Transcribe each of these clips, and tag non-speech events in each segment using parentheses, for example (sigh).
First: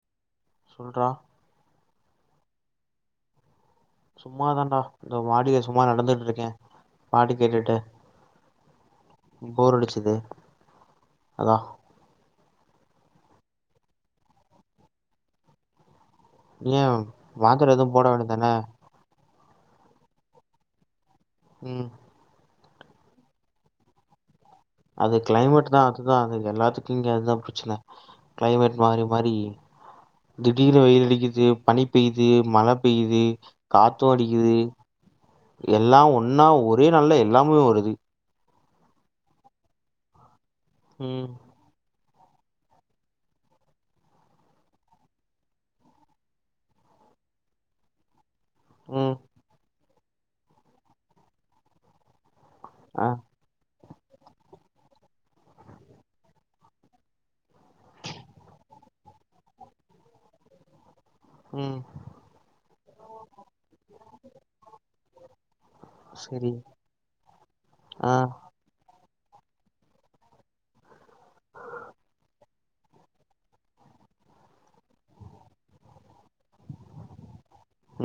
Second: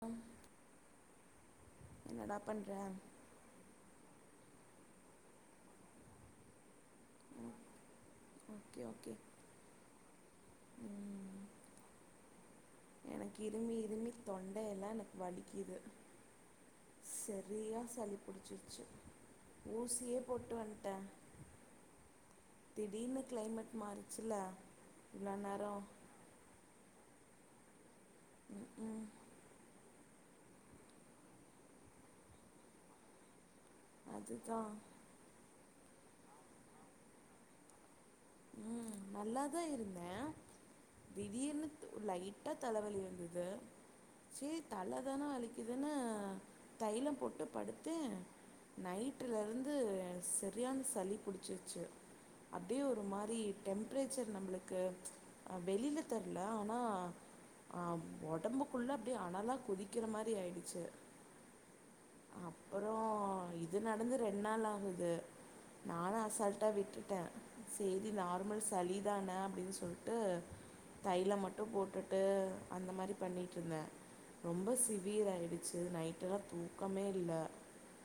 ஆ சொல்றா என்னடா பண்ற சும்மாதான்டா இந்த மாடிய சும்மா நடந்துட்டு இருக்கே பாட்டு ம் கேட்டுட்டு ஓகே ஓகே போர் அடிச்சது ம் அத எனக்கு இரும்பி இரும்பி தொண்டைல்லா எனக்கு வலிக்குதுங்க ஏ மாத்திர எதுவு போட வேண்டியதானே பிடிச்சிருச்சு ஊசியே போட்டு வந்த ம் திடீர்னு கிளைமேட் மாறிச்சுல அது இவ்வளோ கிளைமேட் தா நேரம் அதுதா அது எல்லாத்துக்கு ங்க அதா பிரச்சன ம் கிளைமேட் ம் மாறி மாறி திடீர் வெயில் அடிக்குது பனி பெய்யுது மழ பெய்யுது காத்தும் அடிக்குது அதுதான் எல்லா ஒன்னா ஒரே நாள்லா எல்லாமே வருது ம் நல்லாதா இருந்தே ம் திடிர்னு லைட்டா தலவலி இருந்துது சீ தல தானே வலிக்குதுன்னு தைலம் போட்டு படுத்து ம் நைட்ல இருந்து சரியான சளி புடிச்சிருச்சு அப்டியே ஒரு ஆ மாரி டெம்ரேச்சர் நம்மளுக்கு வெளியல தெரில ஆனா அ உடம்புக்குள்ள அப்டிய அனலா கொதிக்கிற மாரி ஆயிடுச்சு ம் ஓ இது நடந்து ரெண் நாள் ஆகுது நா சரி அசால்ட்டா விட்டுட்டே செரி ஆ நார்மல் சளி இதன அப்டின் சொல்ட்டு தய்ல மட்டு போட்டுட்டு அந்த மாரி பண்ணிட்டுருந்தே ரொம்ப சிவியர ஆயிடுச்சு நைட் தூக்கமே இல்ல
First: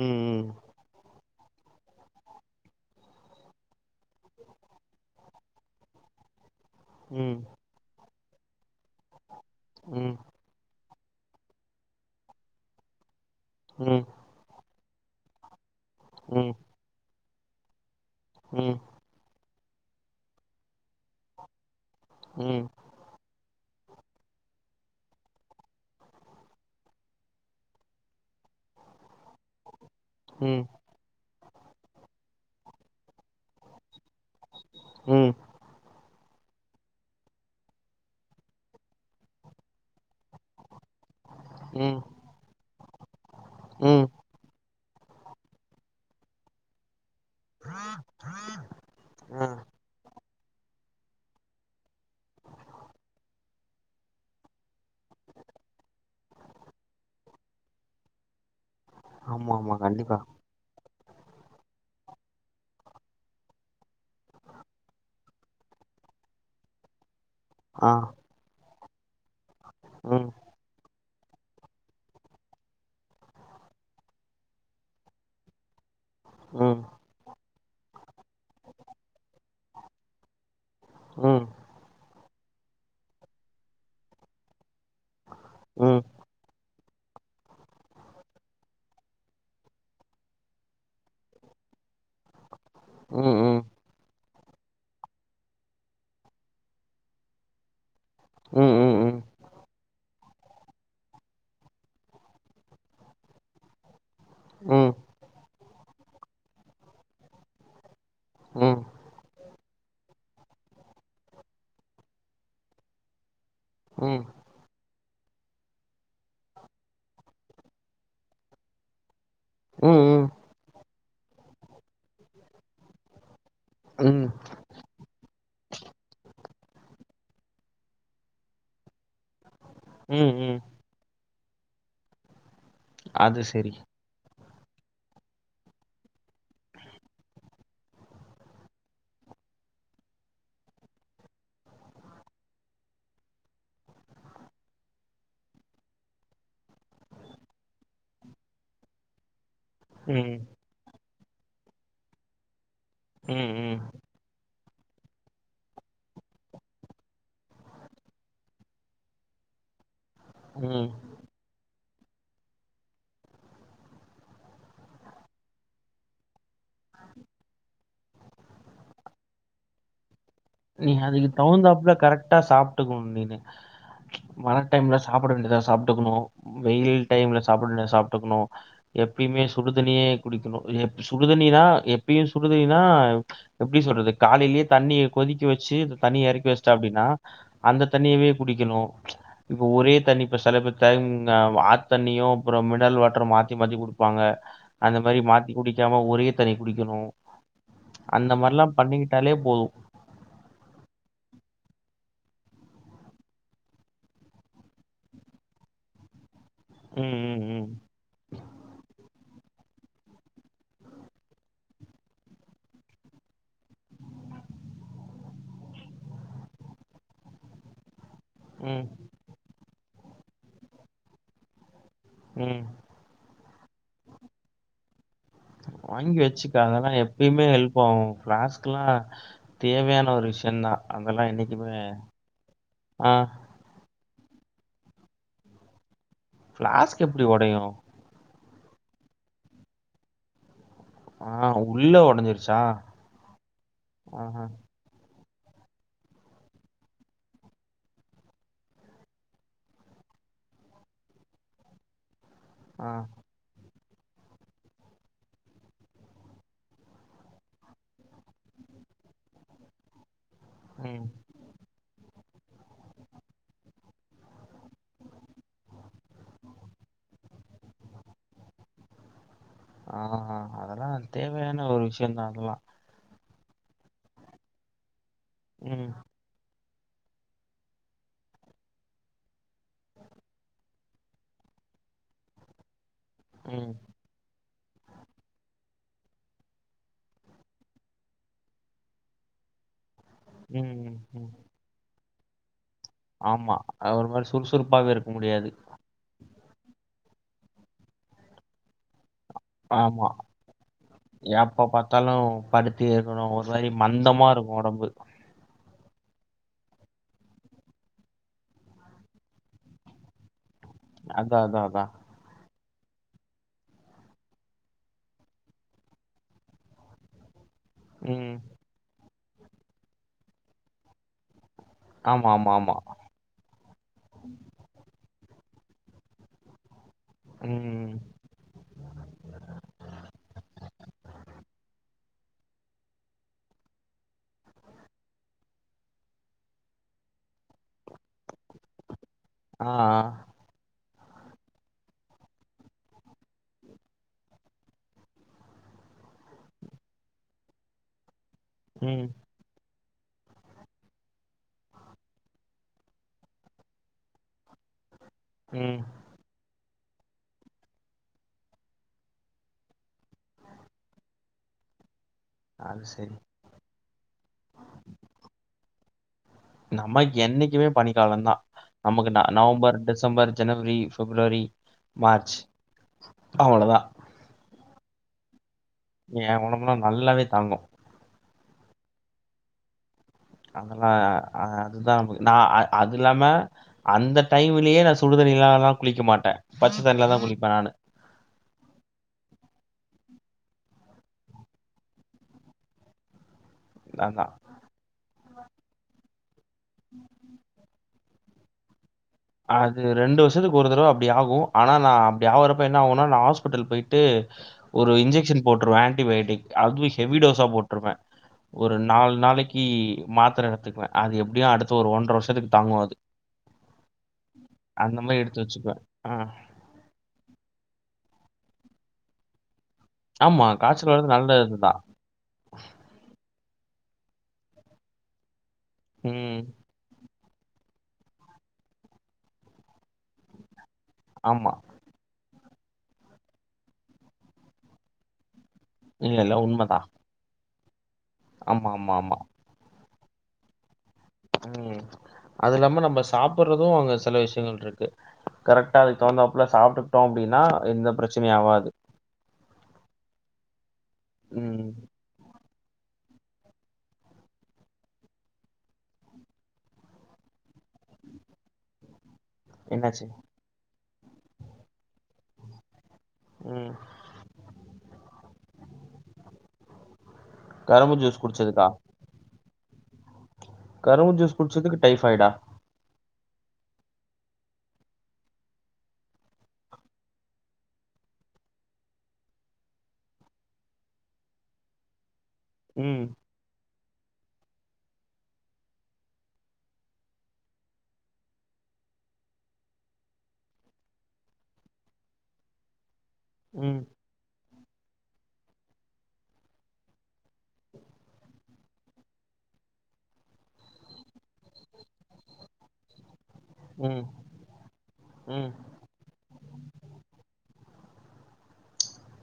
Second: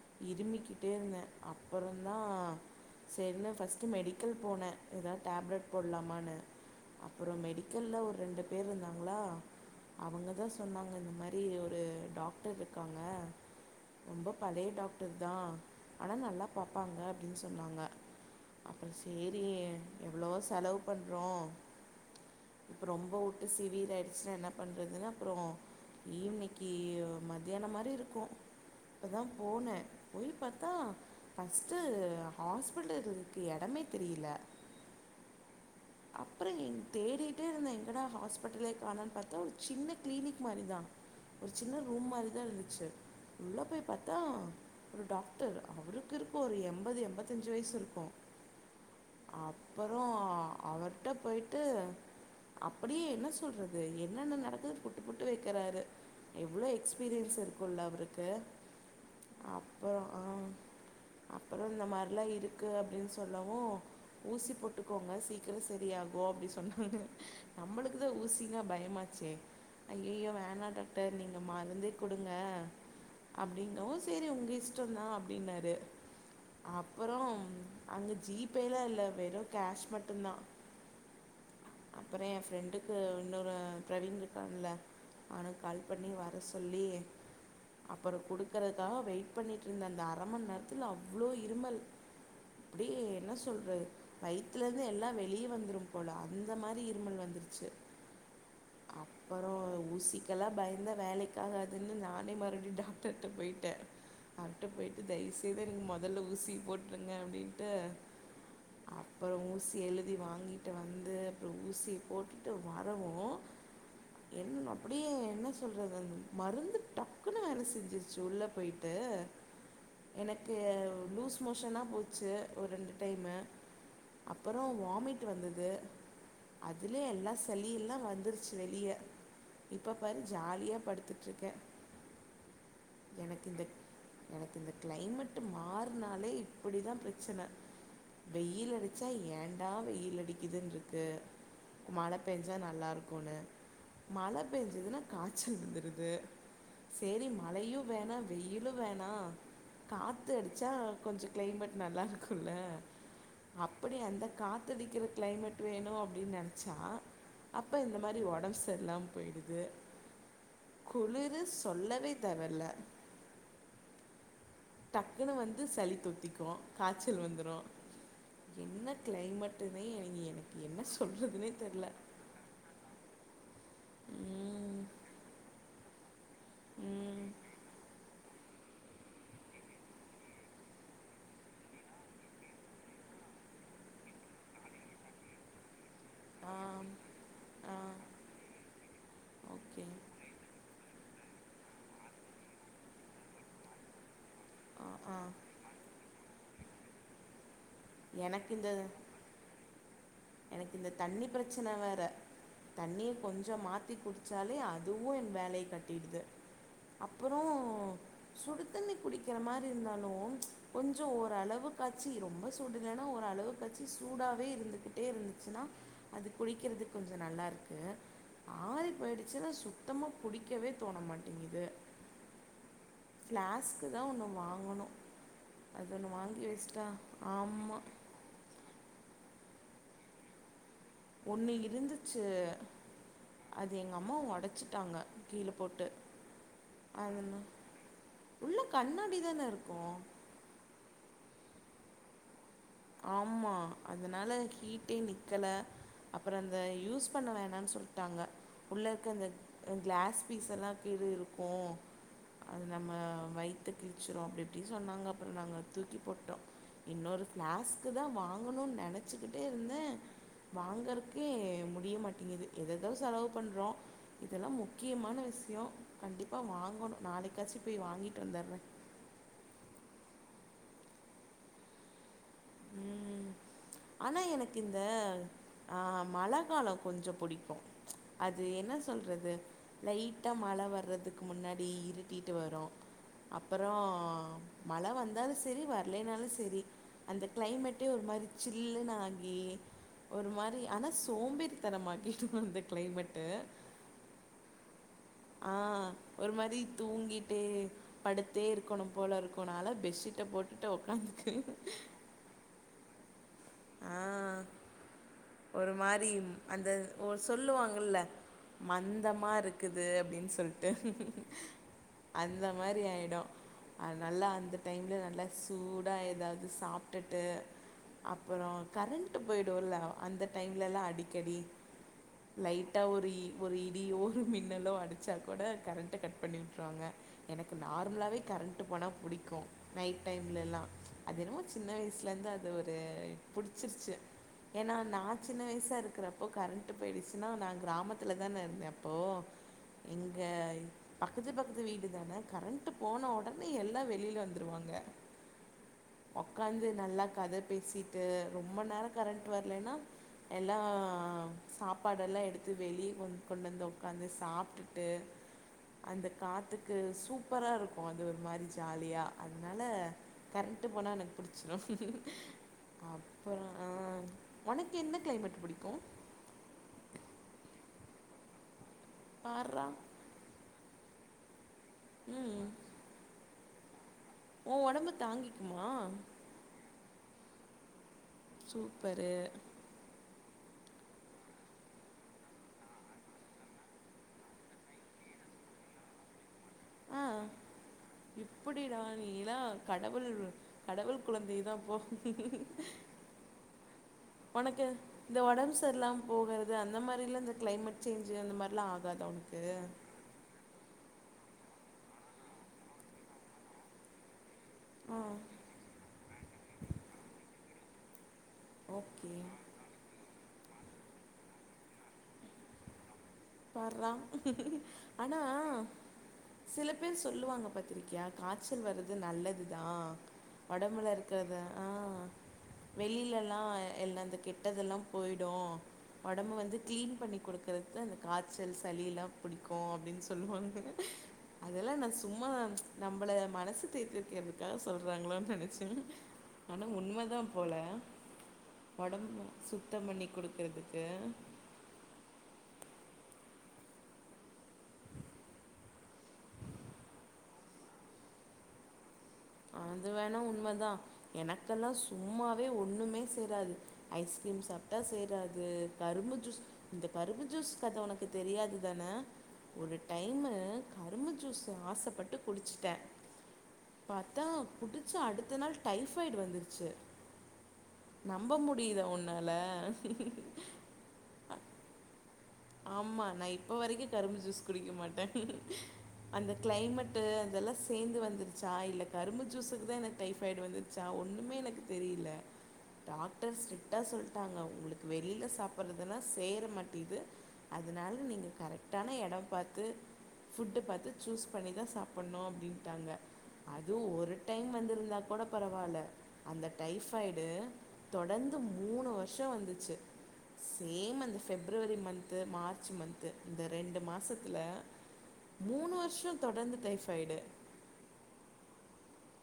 ம் இரும்பிட்டே இருந்தே அப்புறந்தா சரினு ஃபஸ்ட்டு மெடிக்கல் போனே இதுதா டேப்லெட் போடலாமான்னு அப்பறோ ம் மெடிக்கல்ல ஒரு ரெண்டு பேருந்தாங் ங்களா ம் அவங்க தா சொன்னாங்க ஆ இந்த மாரி ஒரு டாக்டர் இருக்காங்க ம் ரொம்ப பழைய டாக் டர்தா ஆனா ம் நல்லா ம் பாப்பாங்க அப்டின்னு சொன்னாங்க ம் அப்பறோ செரி எவ்ளோ செலவு பண்றோ ம் இப்ப ரொம்ப உ சிவியர் ஆயிடுச்சுனா என்ன பண்ணுறதுனு அப்பறோ ஈவனிக்கி மத்தியானோ மாரி இருக்கோ அப்ப தா போனே போய் பாத்தா ஃபஸ்ட்டு ஹாஸ்பிட்டல் இருக்கு எடமே தெரில உ அப்பற எங் தேடிட்டே இருந்தே எங்கடா ஹாஸ்பிட்டலே காணுன்னு பாத்தா ஒரு சின்ன க்ளீனிக் மாரி தா ஒரு சின்ன ம் ரூம் மாரிதா இருந்துச்சு உள்ள போய் ம் பாத்தா ஒரு டாக்டர் அவருக்கு இருக்கோ ஒரு எண்பது எண்பத் தஞ்சு வயசு இருக்கோ ஆ அப்பறோ அவர்ட்ட போயிட்டு அப்டியே என்ன சொல்றது என்னென்ன நடக்குது புட்டு புட்டு வைக்கிறாரு எவ்ளோ எக்ஸ்பீரியன்ஸ் இருக்கும்ல அவருக்கு ஆமாமா கண்டிப்பா ஆ அப்பறோ இந்த மாரிலா இருக்கு அப்டின்னு சொல்லவு ஊசி போட்டுக்கோங்க சீக் க்கிர செரியாகோ அப்டி சொன்னாங்க ஆ நம்மளுக்கு தா ஊசினா பய மாச்சே ம் ஐயையோ வேனாடாக் டர் நீங்க மருந்தே கொடுங்க அப்டின்னவு செரி உங்க இஷ்டந்தா அப்டின்னாரு ம் அப்பறோ அங்க ஜீ பேலா இல்ல வெறு கேஷ் மட் டுந்தா உ அப்பறோ எ ஃப்ரெண்டுக்கு இன்னொரு பிரவீன் இருக்கான்ல அவனுக் கால் ம் பண்ணி வர சொல்லி அப்பற குடுக்கறதுக்காக வெயிட் பண்ணிட்ருந்த அந்த அரமண் நேரத்துல அவ்ளோ இருமல் அப்டியே என்ன ம் ம் சொல்றது வயித்துல ந்து எல்லா வெளிய வந்துரு போல அந்த மாரி இருமல் வந்துருச்சு ம் ம் அப்பறோ ஊசி க்கெல்லா பயந்தா வேலைக்காகதுன்னு நானே மறுப்டியு டாக்டர்ட்ட போயிட்டே அவர்ட்ட ம் போயிட்டு தயவு செய்து மொதல்ல ஊசி போட்ருங்க அப்டின்ட்டு ம் அப்பறோ ஊ சி எழுதி வாங்கிட்டு வந்து அப்றோ ஊசிய போட்டுட்டு வரவு ம் ம் என் அ ப்புடியே என்ன சொல்றது அந்த மருந்து டக்குன்னு வேல செஞ்சுருச்சு உள்ள போயிட்டு ம் எனக்கு லூஸ் மோஷனா போச்சு ஒர் ரெண்டு டைமு ம் ம் அப்பறோ வாமிட் வந்தது அதுலே எல்லா சளி எல்லா வந்துருச்சு வெளிய இப்ப பாரு ம் ம் ஜாலியா படுத்து ட்ருக்கே அது செரி எனக்கிந்த கிளைமெட்டு மாறுனாலே இப்புடிதா பிரச்சன வெயில் அடி ச்சா ஏண்டா வெயில் அடிக்குதுன்ருக்கு மழ பெஞ்சா நல்லாருக்கூனு மழ பேஞ்சதுன்னா காச்சல் வந்துருது செரி மழையு வேணா வெயிலு வேணா காத்து ம் அடுச்சா கொஞ்ச கிளைமெட் நல்லாருக்குல்ல ம் ம் தடிக்கிற கிளைமேட் வேணு அப்டின் நெனச்சா அப்ப இந்த மாரி ஒடம் சரில்லாம் போயிடுது ம் குளிரு சொல்ல வே தேவல்ல டக்குனு வந்து சளி தொத்திக்கு காச்சல் வந்துரு என்ன கிளைமட்டுமே எங் எனக் நீ அதுக்கு தகுந்தாப்புல கரெக்டா சாப்ட்டுக்கணு நீனு மழை ம் டைம்ல சாப்பிட வேண்டியதா சாப்ட்டுக்கணு வெயில் ம் டைம்ல சாப்பிட வோண்டியது சாப்ட்டுக்கணு எப்பயுமே சுடுதண்ணியே குடிக்கணு சுடுதண்ணிதா எப்பயு சுடுதண்ணிதா எப்டி சொல்றது காலைலே தண்ணி கொதிக்க வச்சு தண்ணிய எறக்கி வச்சுட்ட ஆம் அப்டினா ஆ அந்த தண்ணியவே குடிக்கணு இப்ப ஓகே ஒரே தண்ணிப்ப செலபேத்து டைம் ஆத்தண்ணியு அப்பறோ மினரல் வாட்டர் மாத்தி மாத்தி குடிப்பாங்க ஆ அந்த ஆ மாரி மாத்தி குடிக்காம ஒரே தண்ணி குடிக்கணு அந்த எனக்கு மாரிலா இந்த பண்ணிக்கிட்டாலே போது எனக்கு இந்த தண்ணி பிரச்சன வேற தண்ணிய கொஞ்சோ மாத்தி குடிச்சாலே அதுவு எ வேலய காட்டிருது ம், அப்பறோ ம், ம். சுடு தண்ணி குடிக்கிற மாரி ட்டு இருந்தாலு ச் கொஞ்சோ ஓரளவு காச்சி ரொம்ப சூடில்லேனா ஒரு அளவுக்காச்சி சூடாவே இருந்துகிட்டு ட்டே இருந்துச்சுன்னா அது குடிக்கிறது கொஞ்சோ நல்லா இருக்கு ம், ஆறி போய்டுச்சுன்னா சு சுத்தமா குடிக்கவே தோண மாட்டேங்கிது உ ஃப்ளாஸ்க்கு தா ஒன்னு வாங்கணு அது ஒன்னு வாங்கி வச்சுக்க வச்சுட்டா அதெல்லா எப்பயுமே ஆமா ஹெல்ப்பாவு ஃபளாஸ்க்குலா தேவையான ஒரு விஷயந்தா ஒண்ணு இருந்துச்சு ஆ அது எங்க கம்மா ஒடச்சிட்டாங்க கீழ போட்டு ஃப்ளாஸ்க் எப்டி அதனா ஒடையு உள்ள கண்ணாடி தான இருக்கு ஆ உள்ள ஒடஞ்சிருச்சு ஆமா அதனால ஹீட்டே நிக் க்கல அப்பறோ இந்த யூஸ் பண்ண வேணாணு சொல்லிட்டாங்க உள்ள இருக்க அந்த கிளாஸ் பீஸ் எல்லா கீழருக்கு அது ஆ, நம்ம வய் கிழச்சிரு அப்டி இப்டின்னு சொன்னாங்க அப்புறோ நாங்க தூக்கி போட்டோ இன்னொரு ஃபிளாஸ்கு தா வாங்கணோணு நெனச்சிக்கிட்டே இருந்தே ம். வாங்கர்த்துகே முடிய மாட்ட எது எதேதோ செலவு பண்றோ இதெல்லா முக்கியமான விஷயோ கண்டிப்பா வாங்கணு நாளைக்காச்சு போய் வாங்கிட்டு வந்துடுறே ஆமா அதெல்லா தேவையான ஒரு விஷயந்தா வ ம் ஆனா எனக்கு இந்த ஆ ம், மழ காலோ கொஞ்சோ புடிக்கு அது என்ன சொல்றது லைட்டா மழ வர்றதுக்கு முன்னாடி இருட்டிட்டு வரு அப்பறோ ம், மழ வந்தாலு செரி வர் இல்லினாலும செரி அந்த கிளைமேட்டே ஒரு மாரி சில்லுனாகி ஒரு மாரி ஆனா ம், ம். சோம்பேறிதனமா வீட்டுக்கு வந்த ஆமா அது ஒரு மாரி சுறுசுறுப்பாகவே இருக் ஆ ஒரு மாரி தூங்கிட்டே படுத்தே இருக்கணும் போல இருக்குனால ஆமா. பெட்ஷீட்ட போட்டுட்டு உக்காந்துட்டே எப்ப பார்த்தாலும் (unintelligible) ஒரு மாரி மந்தமா இருக்கு ஒடம்பு ஒரு மாரி அந்த ஒரு சொல்லுவாங்கள்ல மந்தமா இருக்குது அப்டின் சொல்ட் டே அதான், அதான், அதான். அதா இந்த மாரி ஆயிடு அது நல்லா அந்த டைம்ல நல்லா சூடா ஏதாவது சாப்டுட்டு ம் அப்பறோ கரண்ட் விட்டு போயிடுல அந்த டைம்ல எல்லா அடிக்கடி ஆமா, ஆமா, ஆமா. லைட்டா ஒரு ஒரு இடியோ ஒரு மின்னலோ அடிச்சாக் கூட கரண்ட்ட கட் பண்ணி விட்ருவாங்க எனக்கு ம். நார்மலாவே கரண்ட்டு போனா புடிக்கு நைட்டைம்ல எல்லா அதுஎன்மோ சின்ன வயிஸ் இதுலருந்து அது ஒரு புடுச்சுருச்சு ஏன்னா நா சின்ன வயிசா இருக்குறப்போ கரண்ட் போயிடுச்சுன்னா நா கிராமத்துல தான இருந்த அப்போ ஆ, ஆ. இங்க பக்கத்து பக்கத்து வீடு தான கரண்ட்டு போன ஒடனே எல்லா வெளியில வந்துருவாங்க ஒக்காந்து நல்லா கத பேசி ட்டு ரொம்ப நேரோ ம், கரண்ட் வரலேன்னா எல்லா சாப்பாடெல்லா எடுத்து வெளிய கொ கொண்டு வந்து ஒக்காந்து சாப்டுட்டு ம். அந்த காத்து என சூப்பராருக்கும் அதுஒரு மாரி ஜாலியா அதனால கரண்ட்டு போனா எனக்கு பிடிச்சிறும் அது செரி உனக்கு என்ன கிளைமேட் புடிக்கு நம்ம என்னைக்குமே பணி காலந்தா நமக்கு ந பார்றா நவம்பர் டிசம்பர் ஜனவரி பிப்ரவரி மார்ச் ம் அவ்ளோ தா ஓ உடம்பு தாங்கிக் என் உடம்பெல்லா நல்லாவே தாங்கும் சூப்பரு அதெல்லா அ அது தா நா அது இல்லாம அந்த டைம்லயே நா சுடுதண்ணி (unintelligible) குளிக்க மாட்டேன் பச்சத்தண்ணில தா குளிப்பன் நானு எப்டிடா நீலாம் கடவுள் கடவுள் குழந்தை தா போ அதான். உனக்கு இந்த ஒடம்பு சரில்லாம போகுறது அந்த மாரில இந்த கிளைமேட் சேன்ஜ் அந்த மாரிலா ஆகாது அது ரெண்டு வருஷத்துக்கு ஒரு தடவ அப்டி ஆகும் ஆனா நா அப்டி அவுரப்ப என்ன ஆகுனா நா ஹாஸ்பிட்டல் போயிட்டு ஒரு ஆ இன்ஜெக்ஷன் போட்டுருவன் ஆன்டிபயாட்டிக் அதுவும் ஹெவி டோஸ் அ போட்டுருவேன் (unintelligible) ஒரு ஓகே நாலு நாளைக்கி மாத்திர எடத்துக்குங்க அது எப்டியும் அடுத்த ஒரு ஒன்ற வருஷத்துக்கு தாங்கும் அது பார்ரா அந்த ஆனா மாரி எடுத்து வச்சுக்குவேன். ஆ. சில பேர் சொல்லுவாங்க பாத்திருக்கியா காய்ச்சல் வர்ரது நல்லது அ ஆமா. காய்ச்சல் ஒடம்புல வர்றது இருக்குறத நல்லது ஆ தான். வெளிலல்லா எல்லா கெட்டது எல்லா போய்டும் ஒடம்பு ம். வந்து கிளீன் பண்ணி குடுக் இருக்கிறதுதானே காச்சல் சலியில்லா புடிக்கு அப்டின் சொல்லுவாங்க ஆமா. அதெல்லா நா சும் மா நம்பள மனசு தேத்திருக்குறதுக்காக சொல்றாங்களோன் நெனச்சு இல்ல இல்ல உண்மதா போல ஒடம்பு சுத்தம் பண்ணி குடுக்குறது இல்ல சாப்புறது அங்க சில விஷ்யங்கள் இருக்கு கரெக்டா அதுக்கு தகுந்தாப்புல சாப்டுட்டோ அப்டின்னா எந்த பிரச்சனையு ஆவாது அது வேணா உண்மதா ம். எனக்கெல்லா சும்மாவே ஒன் னுமே சேராது ஐஸ்கிரீம் சாப்டா சேராது கரும்பு ஜூஸ் இந்த கரும்பு ஜூஸ் கத உனக்கு தெரியாதுதான ஒரு என்னாச்சு? டைமு கரும்பு ஜூஸ் ஆசப்பட்டு குடுச்சுட்ட ம் பாத்தா குடுச்ச அடுத்த நாள் டைஃபாய்டு வந்துடுச்சு கரும்பு ஜூஸ் நம்ப குடிச்சதுக்கா? முடியுதா உன்னால ஹா ஹி ஹி ஹு கரும்பு ஜூஸ் குடுச்சதுக்கு டைஃபாயிடா ஆமா நா இப்ப வரைக்கு கரும்பு ஜூஸ் குடிக்க மாட்ட அந்த கிளைமேட்டு அதெல்லா சேந்து வந்துருச்சா இல்ல கரும்பு ஜூஸுக்குதா எனக்கு டைஃபாய்டு வந்துருச்சா ஒண்ணுமே எனக்கு தெரியில ம். டாக்டர்ஸ் கரெக்டா சொல்டாங்க உங்களுக்கு வெளியில சாப்புறதுல்லா சேர மாட்டிகுது அதனால நீங்க கரெக்டான எடோம் பாத்து ஃபுட்டு பாத்து சூஸ் பண்ணிதா சாப்புன்னு அப்டின்டாங்க அது ம். ஒரு டைம் வந் இருந்தா கூட பரவால்ல அந்த டைஃபாய்டு தொடர்ந்து மூணு வருஷோ வந்துச்சு சேம் அந்த பெஃப்ரவரி மந்த் து மார்ச் மந்த்து இந்த ரெண்டு ம். மாசத்துல ம். மூணு வருஷோ தொடர்ந்து டைஃபாய்டு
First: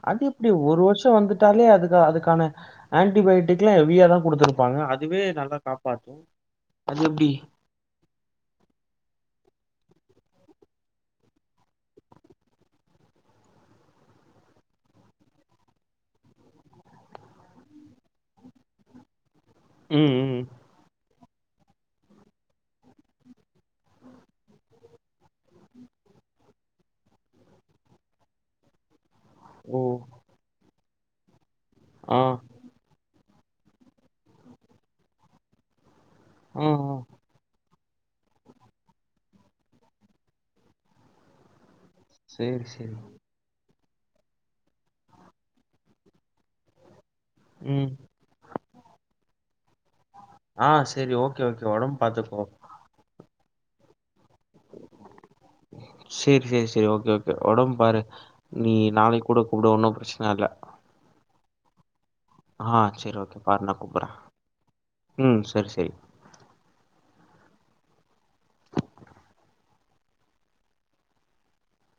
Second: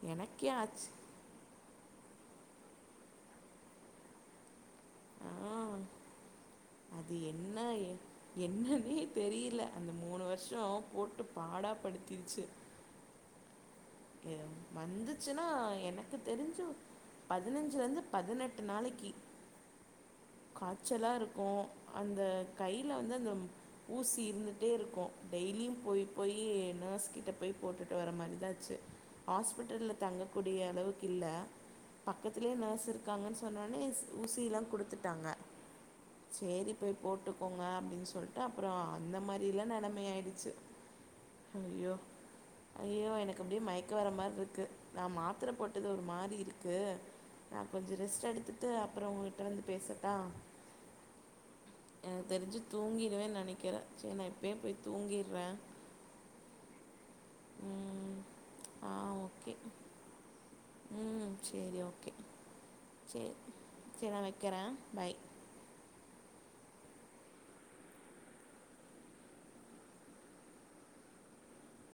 அது எப்டி எனக்கே ஒரு ஆச்சு வருஷோ வந்துட்டாலே அதுக்கு அது க்கான ஆன்டிபயேட்டிக்லா ஹெவியாதா குடுத்துருப்பாங்க அதுவே நல்லா ஆ காப்பாத்து அது என்ன என்னன்னே தெரியில அந்த மூணு வருஷோ போட்டு பாடா படுத்திருச்சு கே வந்துச்சுன்னா எனக்கு தெரிஞ்சு பதினஞ்சுல இருந்து பதினெட்டு நாளைக்கு ம். ம். காச்சலா இருக் இருக்கு அந்த கையில வந்து அந்த ஊசி இருந்துட்டே இருக்கு டெய்லியும் போயி போயி நர்ஸ்கிட்ட போயி போட்டுட்டு வர மாரிதா ஆச்சு ஓ! ஹாஸ்பிட்டல்ல தங்கக்கூடிய அளவுக் இல்ல ஆ பக்கத்திலயே நர்ஸ் இருக்காங்கன்ஸ் சொன்னோனே ஊசி எல்லாம் குடுத்துட் டாங்க ஆ சேரி ஆ போய் போட்டுக்கோங்க அப்டின் சொல்ட்டு அப்புறோ அந்த மாரிலா நெலமை ஆயிடுச்சு ஐயோ சேரி சேரி ஐயையோ எனக்கு அப்டியே மயிக் மயக்க வர மாரி இருக்கு நா மாத்துர போட்டது ஒரு மாரி இருக்கு நா ம் கொஞ்ச ரெஸ்ட் எடுத்துட்டு அப்புறோ உங்ககிட்ட வந்து பேசுற ஆ சேரி ஓகே ஓகே ஒடம்பு பாத்துக்கோ வேன் நெனைக்கிற சேர் நா இப் சேரி சேரி சேரி ஓகே ஓக் ஒடம்பு பாரு ம், நீ ஆ நாளைக் கூட ஓகே கூப்டு ஒன்னு பிரச்சன இல்ல ம் சேரி ஓகே ஆ செர் சரி ஓகே பாரு நா கூப்புற்ற சரி நான் வைக்கிறேன் பை ம் செரி செரி